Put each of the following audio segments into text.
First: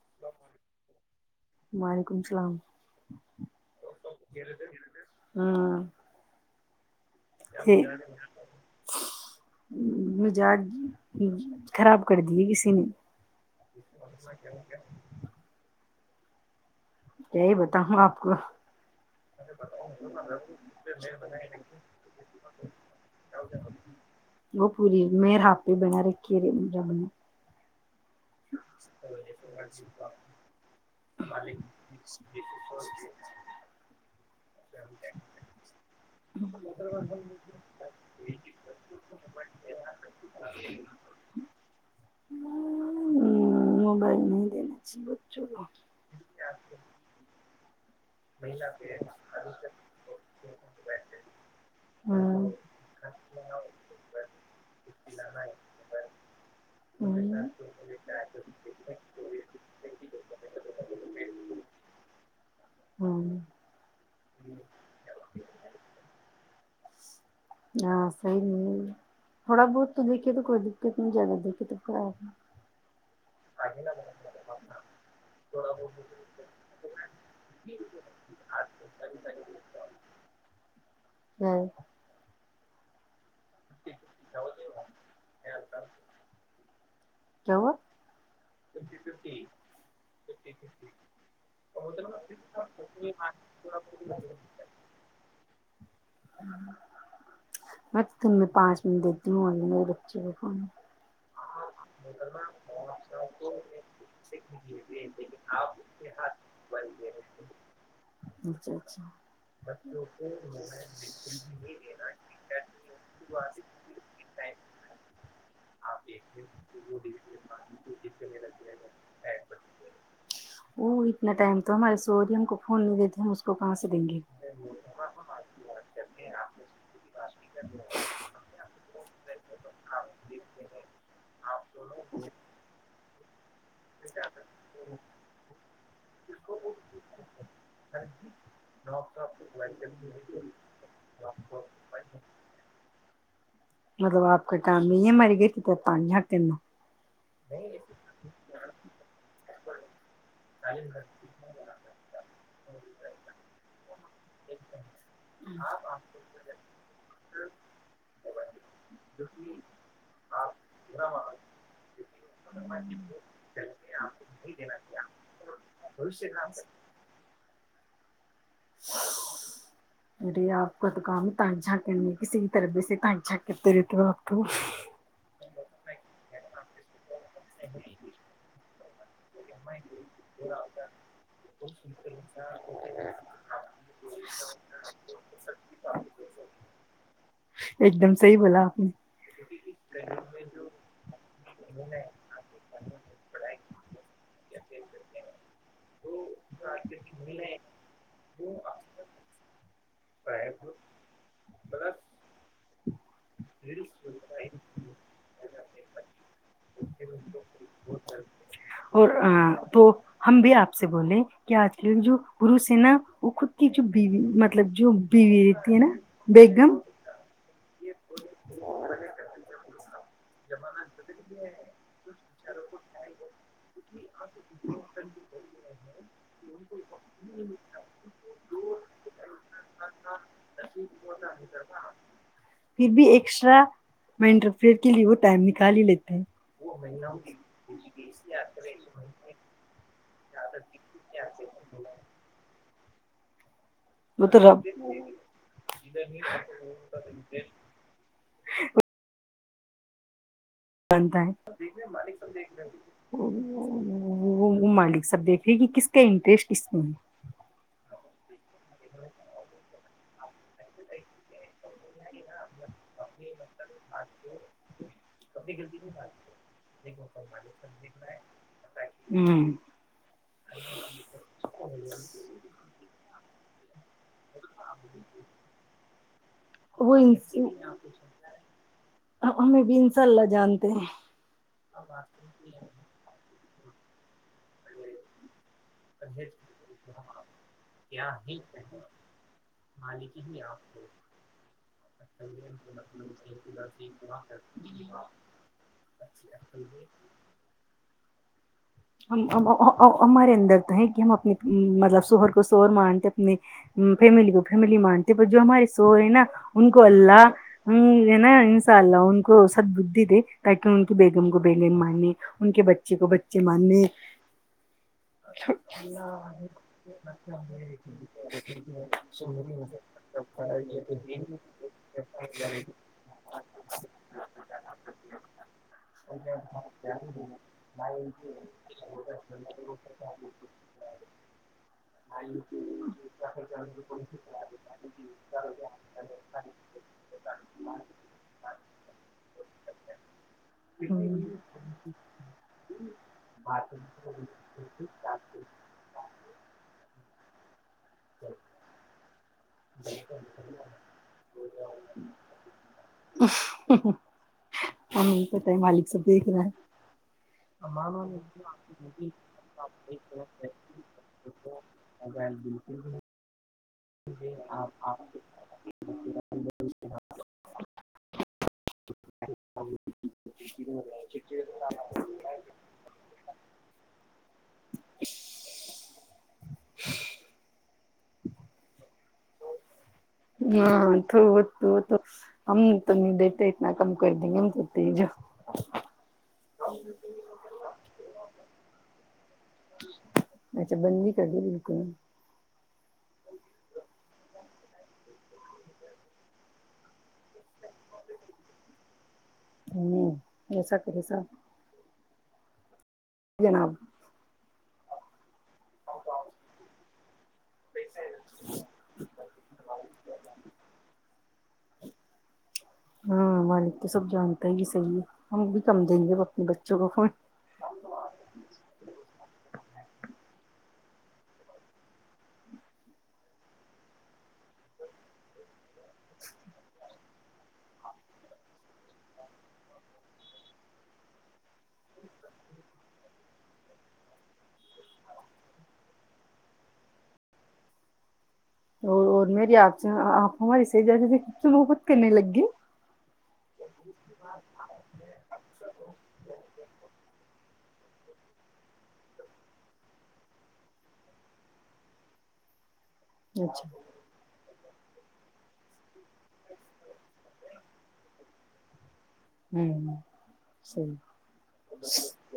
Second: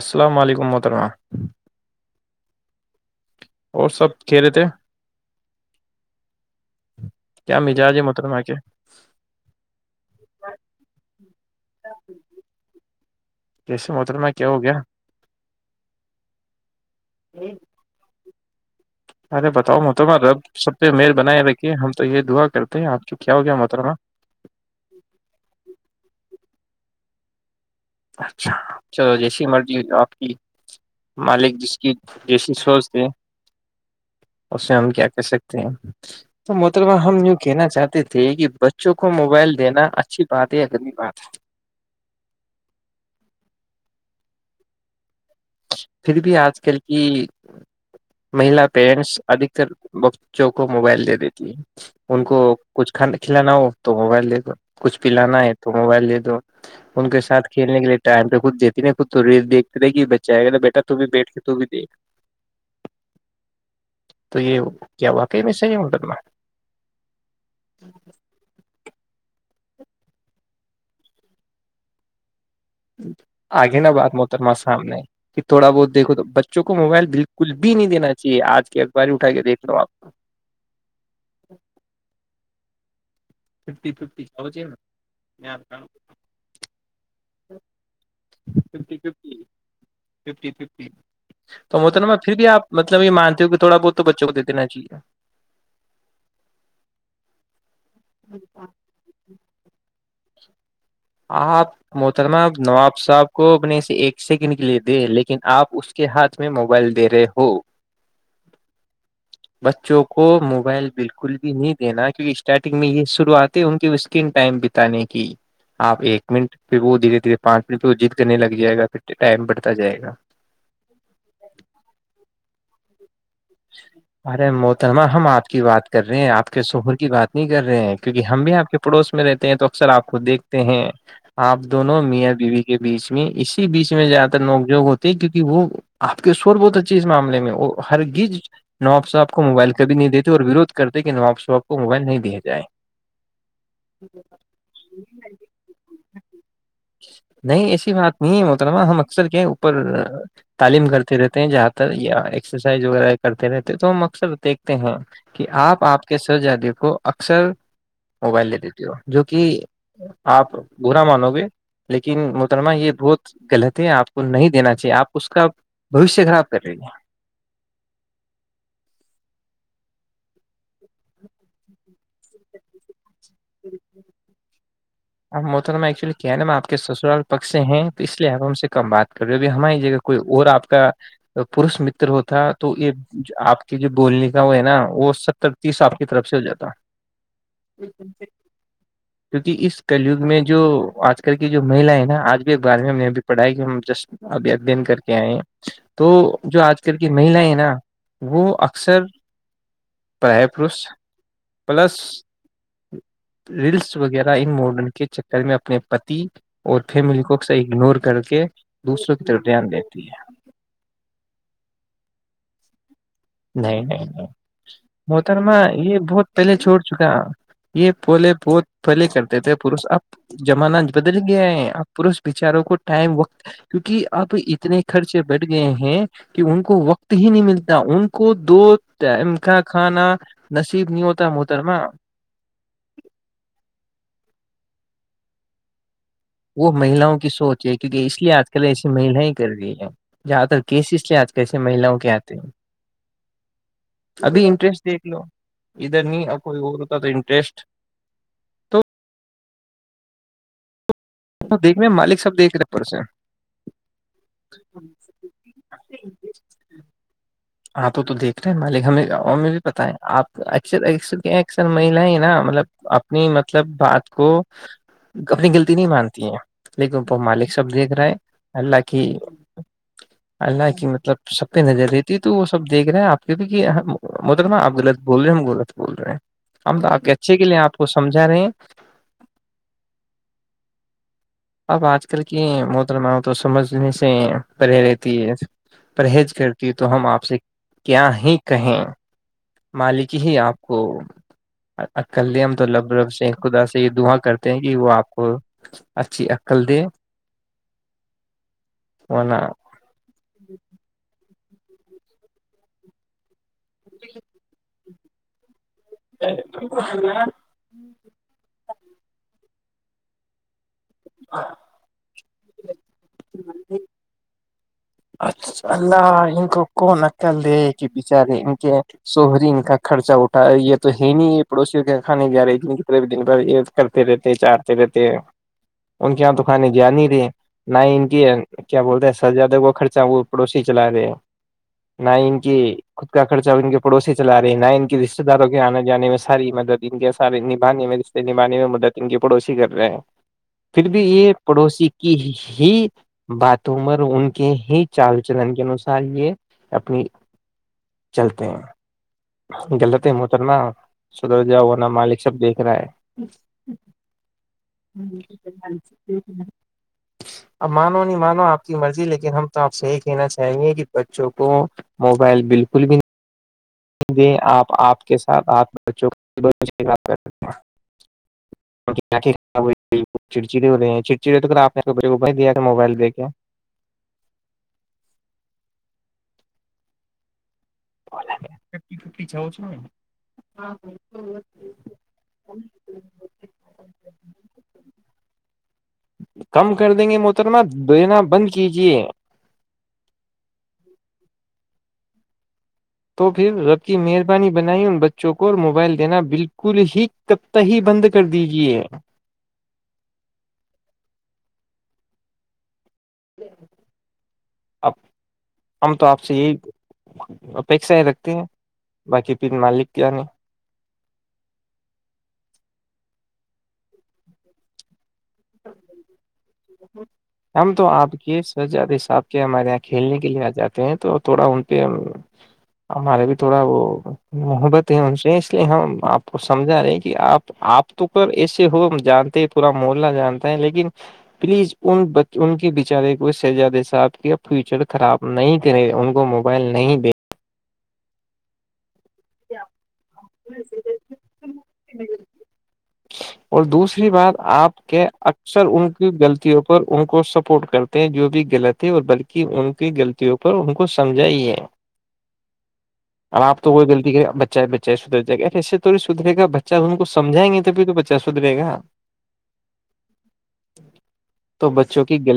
السلام علیکم محترمہ وعلیکم السلام اور سب کہہ رہے تھے کیا مزاج ہے محترمہ کے مجاج خراب کر دیے کسی نے کیسے محترمہ کیا ہو گیا یہی بتاؤں آپ کو ارے بتاؤ محترمہ رب سب پہ مہر بنائے رکھیے ہم تو یہ دعا کرتے ہیں آپ کی کیا ہو گیا محترمہ وہ پوری مر ہپی بنا رکھیی جب اچھا چلو جیسی مرضی ہو آپ کی مالک جس کی جیسی سوچ تھ اس میں ہم کیا کہ سکتے ہیں تو محتربہ ہم یوں کہنا چاہتے تھے کہ بچوں کو موبائل دینا اچھی بات ہے یا گندمی بات ہے موبائل نہیں دینے چ ب پھر بھی آج کل کی مہیلا پیرنٹس ادھتر بچوں کو موبائل دے دیتی ہے ان کو ہاں کچھھ کھلانا ہو تو موبائل دے دو کچھ پلانا ہے تو موبائل دے دو ان کے ہاں ساتھ کھیلنے کے لیے ٹائم پہ خود دیتی نہیں خود تو ری دیکھتے رہے کہ جائے گا تو بیٹا تو بھی بیٹھ کے تو بھی دیکھ تو یہ کیا واقعی میں صاہیح مقدمہ ہاں صحیح نہیں تھوڑا بہت تو دیکے تو کوئی دقت نہیں جیاہ دیکے تو خاب آگے نا بات محترما سامنے کہ تھوڑا بہت دیکھو تو بچوں کو موبائل بالکل بھی نہیں دینا چاہیے آج کے اخبار اٹھا کے دیکھ لو آپ کو ہے۔ ففٹی ففٹی خجے نا کیا ہوا فف فف ف ف تو وہ تو نا میں پھر بھی آپ مطلب یہ مانتے ہو کہ تھوڑا بہت تو بچوں کو دے دینا چاہیے [inaudible] میں تو تن میں پانچ من دیتی ہوں آئی میرے [inaudible] [inaudible] محترمہ نواب صاحب کو اپنے سے ایک سیکنڈ کے لیے دے لیکن آپ اس کے ہاتھ میں موبائل دے رہے ہو اچھا اچھا بچوں کو موبائل بالکل بھی نہیں دینا کیونکہ اسٹارٹنگ میں یہ شروعات ہے ان کی اسکرین ٹائم بتانے کی آپ ایک منٹ پھر وہ دھیرے دھیرے پانچ منٹ پہ وہ جید کرنے لگ جائے گا پھر ٹائم بڑھتا جائے گا وہ اتنا ٹائم تو ہمارے سوری ہم کو [inaudible] دیں گے ارے محترمہ ہم آپ کی بات کر رہے ہیں آپ کے شہر کی بات نہیں کر رہے ہیں کیونکہ ہم بھی آپ کے پڑوس میں رہتے ہیں تو اکثر آپ کو دیکھتے ہیں آپ دونوں میاں بیوی کے بیچ میں اس بیچ میں زیاد تر نوک جھوک ہوتی ہے کیونکہ وہ آپ کے شور بہت اچھے اس معامے میں اور ہر گز نواب صاحب کو موبائل کبھی نہیں دیتے اور وورودھ کرتے کہ نوااب صاحب کو موبائل نہیں دیا جائے مطلب آپ کا کام نہیں ہے ہماری گھر کی طرف تان جھانک کرنا نہیں ایسی بات نہیں ہے محترمہ ہم اکثر کیا اوپر تعلیم کرتے رہتے ہیں جہاں تر یا ایکسرسائز وغیرہ تو [unintelligible] سب دیکھتے ہیں کہ آپ آپ کے سہجا دے کو اکثر موبائل دے دیتے ہو جو کہ آپ برا مانو گے لیکن مترمہ یہ بہت غلط ہے آپ کو نہیں دینا چاہیے آپ اس کا بھوشیہ خراب کر رہی ہیں اری آپ [unintelligible] کت کا میں تن جھا کےی [unintelligible] کسی بھی طرح سے ت [unintelligible] چ کتے رہیتے آپ کو [unintelligible] آپ محتر میں ایکچولی کیا ہے نا میں آپ کے سسرال پکش سے ہیں تو اس لیے آپ ہم سے کمات [unintelligible] کبھی ہماری جگہ کوئی اور آپ کا پوروش متر ہوتا تو یہ آپ کے جو بولنے کا وہ ہے نا وہ ستر تیس آپ کی طرف سے ہو جاتا ایک دم صحیح بولا آپ نے کیوکی اس کلگ میں جو آج کل کی جو ماہلائے ہے نا آج بھی ایک بار میں میں بھی پڑھائی جس ادھین کر کے آئے [unintelligible] تو جو آج کل کی مہیلا ہیں نا وہ اکثر پرائے پروش پلس ریلس وغیرہ ان ماڈن کے چکر میں اپنے پتی اور فیملی کو اگنور کر کے اور دوسروں کی طرف دھیان تو دیتی ہے ہم بھی آپ سے بولے کہ آج کے جو پورو س ہے نا وہ خود کی نہیں جو نہیں بیوی نہیں مطلب جو بیوی محترما رہتی ہے نا یہ بہت پہلے بیگم چھوڑ چکا یہ پھولے بہت پھلے کرتے تھے پروش اب جمانج بدل گیا ہے آپ پو بچاروں کو ٹائم وقت کیونکہ اب اتنے خرچے بیٹھ گئے ہیں کہ ان کو وقت ہی نہیں ملتا ان کو دو ٹائم کا کھانا نصیب نہیں ہوتا محترما پھر بھی ایکسٹرا میں انٹرفیئر کے لیے وہ ٹائم نکال ہی لیتی ہ وہ مہیلاؤں کی سوچ ہے کیونکہ اس لیے آج کل ایس میحلا ے ہی کررہی ہ [unintelligible] زیادہ تر کیسز لے آج کیسے مہیلاؤں کے آتے ہیں وہ تو ابھی رب انٹرسٹ دیکھ لو ادھر نہیں اور کوئی اور ہوتا تو انٹرسٹ تو جتا دیکھ رہے مالک سب دیکھ ہے رہے پرسن وہ مالک سب دیکھ رہے کہ کس کا انٹرسٹ اس میں ہے آپ تو دیکھ رہے ہیں مالک ہمیں اور ہمیں بھی پتہ ہے آپ اکثر اکثر مہیلیں مطلب اپنی مطلب بات کو اپنی گغلتی نہیں مانتی ہے لیکن وہ مالک سب دیکھ رہا ہے اللہ کی ہے اللہ کی مطلب سب پہ نظر سب دیک رہے ہیں آپ کے بھی کہ مطلب آپ غط بول رہے ہم گول بول رہے ہیں ہم تو وہ آپ کے اچھے کے لیے آپ کو سمجھا رہے ہیں ہمیں بھی ان شاء اللہ جانتے ہیں اب آج کل کی متر ما تو سمجھنے سے پرہی رہتی ہے پرہیز کرتی ہے تو ہم آپ سے کیا ہی کہیں مالکی ہی آپ کو عقل دیں ہم تو رب رب سے خدا سے یہ دعا کرتے ہیں کہ وہ آپ کو اچھی عقل دے ورنہ ہمارے اندر تو ہے کہ ہم اپنی مطلب سوہر کو سوور مانتے اپنے فیملی کو فیملی م تو ب جو ہماری سو ہے نا ان کو اللہ ہ ہے نا انساء اللہ ان کو بودھی دی ان کی بیگم کو بیلن مارنے ان کے بچے کو بچے جمانے اچھا اللہ ان کو کون عقل دے کہ بچارے ان کے شہری ان کا خرچہ اٹھا یہ تو ہے نہیں ہے پڑوسیوں کے یہ کھانے گ رہے جن کی طب دن بھر یہ کرتے رہتے چاہتے رہتے ان کے یہاں تو کھانے گیان ہی رہے نہ ہی ان کی کیا بولتے ہیں سر جادو کو خرچہ وہ پڑوسی چلا رہے ہیں نہ ان کے خود کا خرچہ وہ ان کے پڑوسی چلا رہے ہیں نہ ان کے رشتے داروں کے آنے جانے میں ساری مدد ان کے سارے نبھانے میں رشتے نبھانے میں مدد ان کے پڑوسی کر رہے ہیں پھر بھی یہ پڑوسی کی ہی بات عمر ان کے ہی چال چلن کے انوسار یہ اپنی چلتے ہیں غلط ہے محترمہ سدرجا ہو ن مالک سب دیکھ رہا ہے ہمیں پتہ ہے مالک سب دیکھ رہا ہے اب مانو نہیں مانو آپ کی مرضی لیکن ہم تو آپ سے یہ کہنا چاہیں گے کہ بچوں کو موبائل بالکل بھی آپ آپ کے ساتھ آ بوں کو چڑچڑی ہو چڑچڑی آپ نے دیا موبائل دے کے [inaudible] [inaudible] ہاں تو وہ تو تو ہم تو نہیں دیتے اتنا کم کر دیں گے ہم تو تیز کم کر دیں گے محترما دینا بند کیجیے اچھا بند بھی کر دیی بالکل تو پھر ربطی مہربانی بنائی ان بچوں کو اور موبائل دینا بالکل ہی کبتی بند کر دیجئے ہمم بسکری سب جناب [inaudible] ہم تو آپ سے یہی اپیشا ہی رکھتے ہیں باقی پھر مالک کیا نہیں ہمے تو سب جانتا ہی صحی ہے ہم بھی کم دیں گے اپنے بچوں کو فون ہم تو آپ کے سجاد حساب کے ہمارے یہ کھیلنے کے لیے آ جاتے ہیں تو تھوڑا ان پہ ہمارے بھی تھوڑا وہ محبت ہے ان سے اس لیے ہم آپ کو سمجھا رہے ہیں کہ آپ آپ تو ایسے ہو ہم جانتے پورا محلہ جانتے لیکن پلیز ان کے بیچارے کو شہزادے صاحب کے فیوچر خراب نہیں کرے ان کو موبائل نہیں د اور اور مری آپ سے آپ ہماری س ج خود کرنے لگ گی اور دوسری بات آپ کے اکثر ان کی غلطوں پر ان کو کو سپورٹ کرتے ہیں جو بھی غلط ہے اور بلکہ ان کی غلطیوں پر ان کو سمجھا ہی ہے اب آپ اچھا تو کوئی غلطی کری ب چاہے بچائے سدھر جائے گا ایےوڑ سدھے گا بچا ان کو سمجھیں گے تو بھی تو پچاس سترے گا ہوں صحیح تو بچوں کیط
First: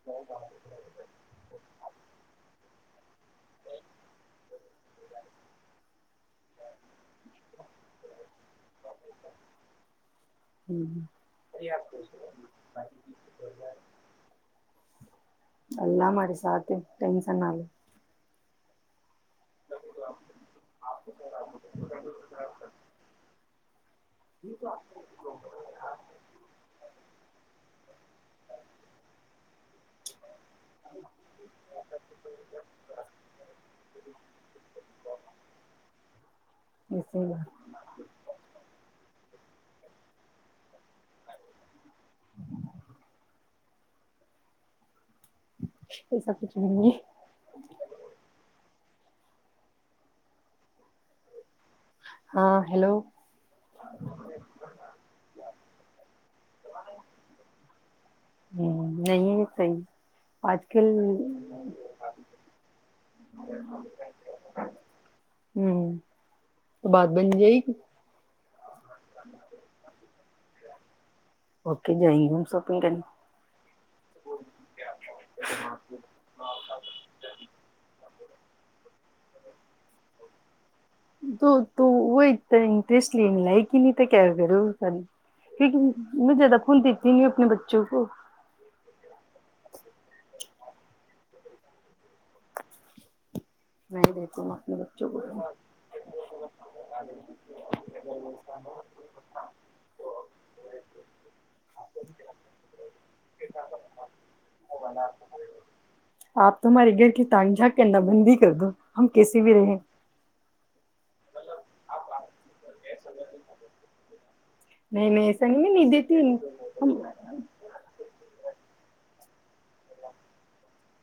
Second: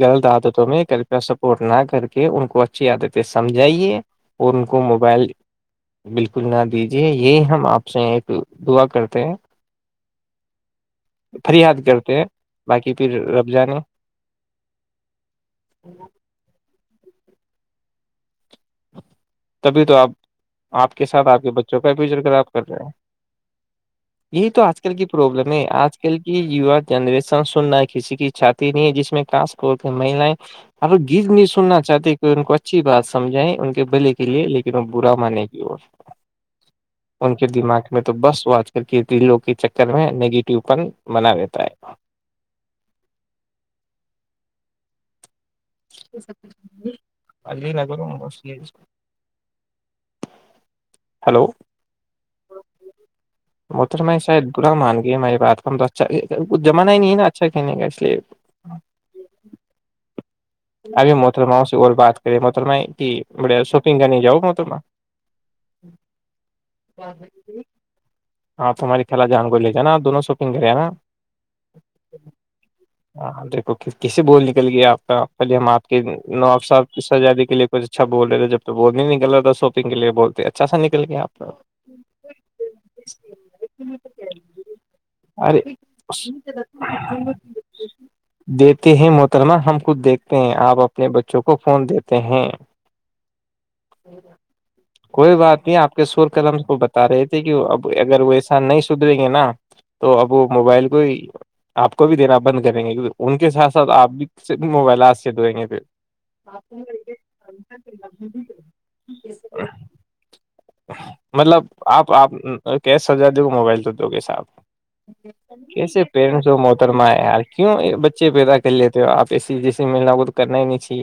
غلط عادتوں میں کرپیا سپورٹ نہ کر کے ان کو اچھا اچھی عادتیں سمجھائیے اور ان کو موبائل بالکل نہ دیجیے یہی ہم آپ سے ایک دعا کرتے ہیں فریاد کرتے ہیں باقی پھر رب جانے [inaudible] اللہ ہمرے ساتات ہیں ٹینشن نہ کے تبھی تو آپ آپ کے ساتھ آپ کے بچوں کا فچر کراب کر رہے ہیں یہی تو آج کل کی پرابلم ہے آج کل کی یوا جنریشن سننا کسی کی چھاتی نہیں ہے جس میں کاس پ م لائ ا گر نہیں سننا چاہتے کہ ان کو اچھی بات سمجھیں ان کے بھلے لیکن وہ برا مانے گی اور ایسے ان کے دماغ میں تو بس و آج کر کے لو کے چکر میں نگیٹو پن بنا دیتا ہے [inaudible] ایسا کچھ نہیں ہے [inaudible] ہیلو ہاں ہیلو متر میں شاید برا مان گیا ہماری بات کا اچھاھ جمانہ ہی نہیں ہے نا اچھا [inaudible] ہ نہیں صحیح آج کل آ مترم سے بات کر مترما ب شوپگ کرنے جاؤ مترم ہوں تو بات بن جائے گی ہاں تو ہمارے خل جان گو لے جانا دونوں شاپنگ کرے نا اوکے جائیں گے ہم شاپنگ کرنے ہاں دیکھو کیسے بول نکل گیا آپ کا خے ہم آپ کے نو سزادی کے لیے کچھ بول رہے تھے جب تو بول نہیں نکلتا تھا ساپنگ کےے بولتے تھ تو تو وہ اتنا انٹرسٹ لنے ل کہ نہیں کیا کرو ارے کیونک میں زیادہ فون دیتی نہیں ہوں اپنے بچوں کو ترما ہم خود دھ آپ اپنے بچوں کو فون دیتے ہیں میں دیتی ہوں اپنے بچوں کوئی کو بات نہیں آپ کے شور قلم کو بتا رہے تھے کہ اب اگر وہ ایسا نہیں سدریں گے نا تو اب وہ موبائل کو آپ کو بھی دینا بند کریں گے ان کے ساتھ ساتھ آپ بھی موبائل آ سک دئیں گے آپ تو پھر ہمارے گھر کی تان جھاک کرنا بند ہی کر دو ہم کیسے بھی رہے مطلب آپ آپ کیش سجا د گے موبائل تو تو نہیں نہیں ایسا نہیں میں [inaudible] نہیں کیسے دیتی ہوں، پیرنٹس وہ ہم محترما ہے یار کیوں بچے پیدا کر لیتے ہو آپ جسی جیسے ملنا وہ تو کرنا ہی نہیں چے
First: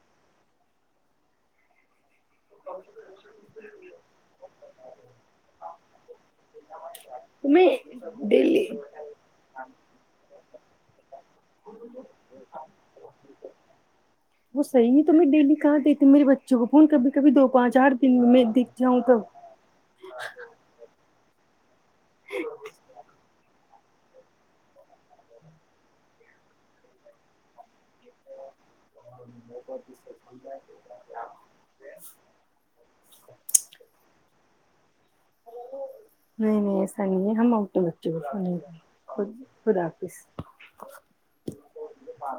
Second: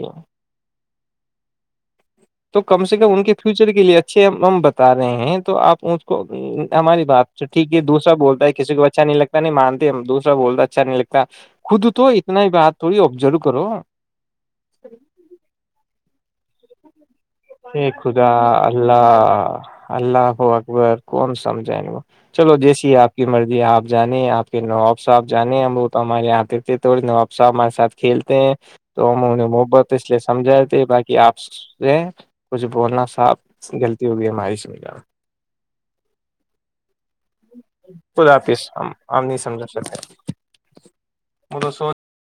تو کم سے کم ان کے فیوچر کے لیے اچھے بتا رہے ہیں تو آپ اچ ہماری بات تو ٹھیک ہے دوسرا تمہیں بولتا ہے ڈیلی کسی کو اچھا نہیں لگتا نہیں مانتے دوسرا بولتا اچھا نہیں لگتا خود تو اتنا ہی بات تھوڑی ابزرو کرو جوون کا بھی ا خدا تب اللہ ہو اکبر کون سم وہ چلو جیسی ہے آپ کی مرضی ہے آپ جانے ہیں آپ کے نواب صاحب جانے ہم وہ تو ہمارے یہاں دیتے تھڑے نواب صاحب ہمارےاتھ کھیلتے ہیں تو ہم انہیں محبت اس لیے سمجھائے تے باقی آپ کچھ بولنا صاف غلطی ہوگی ہماری سے [inaudible] نہیں نہیں ایس سے ہم آ بچے کو خدا حافظ ہم ہم ف نہیں سمجھا خدا سکتے حافظ وہ تو سو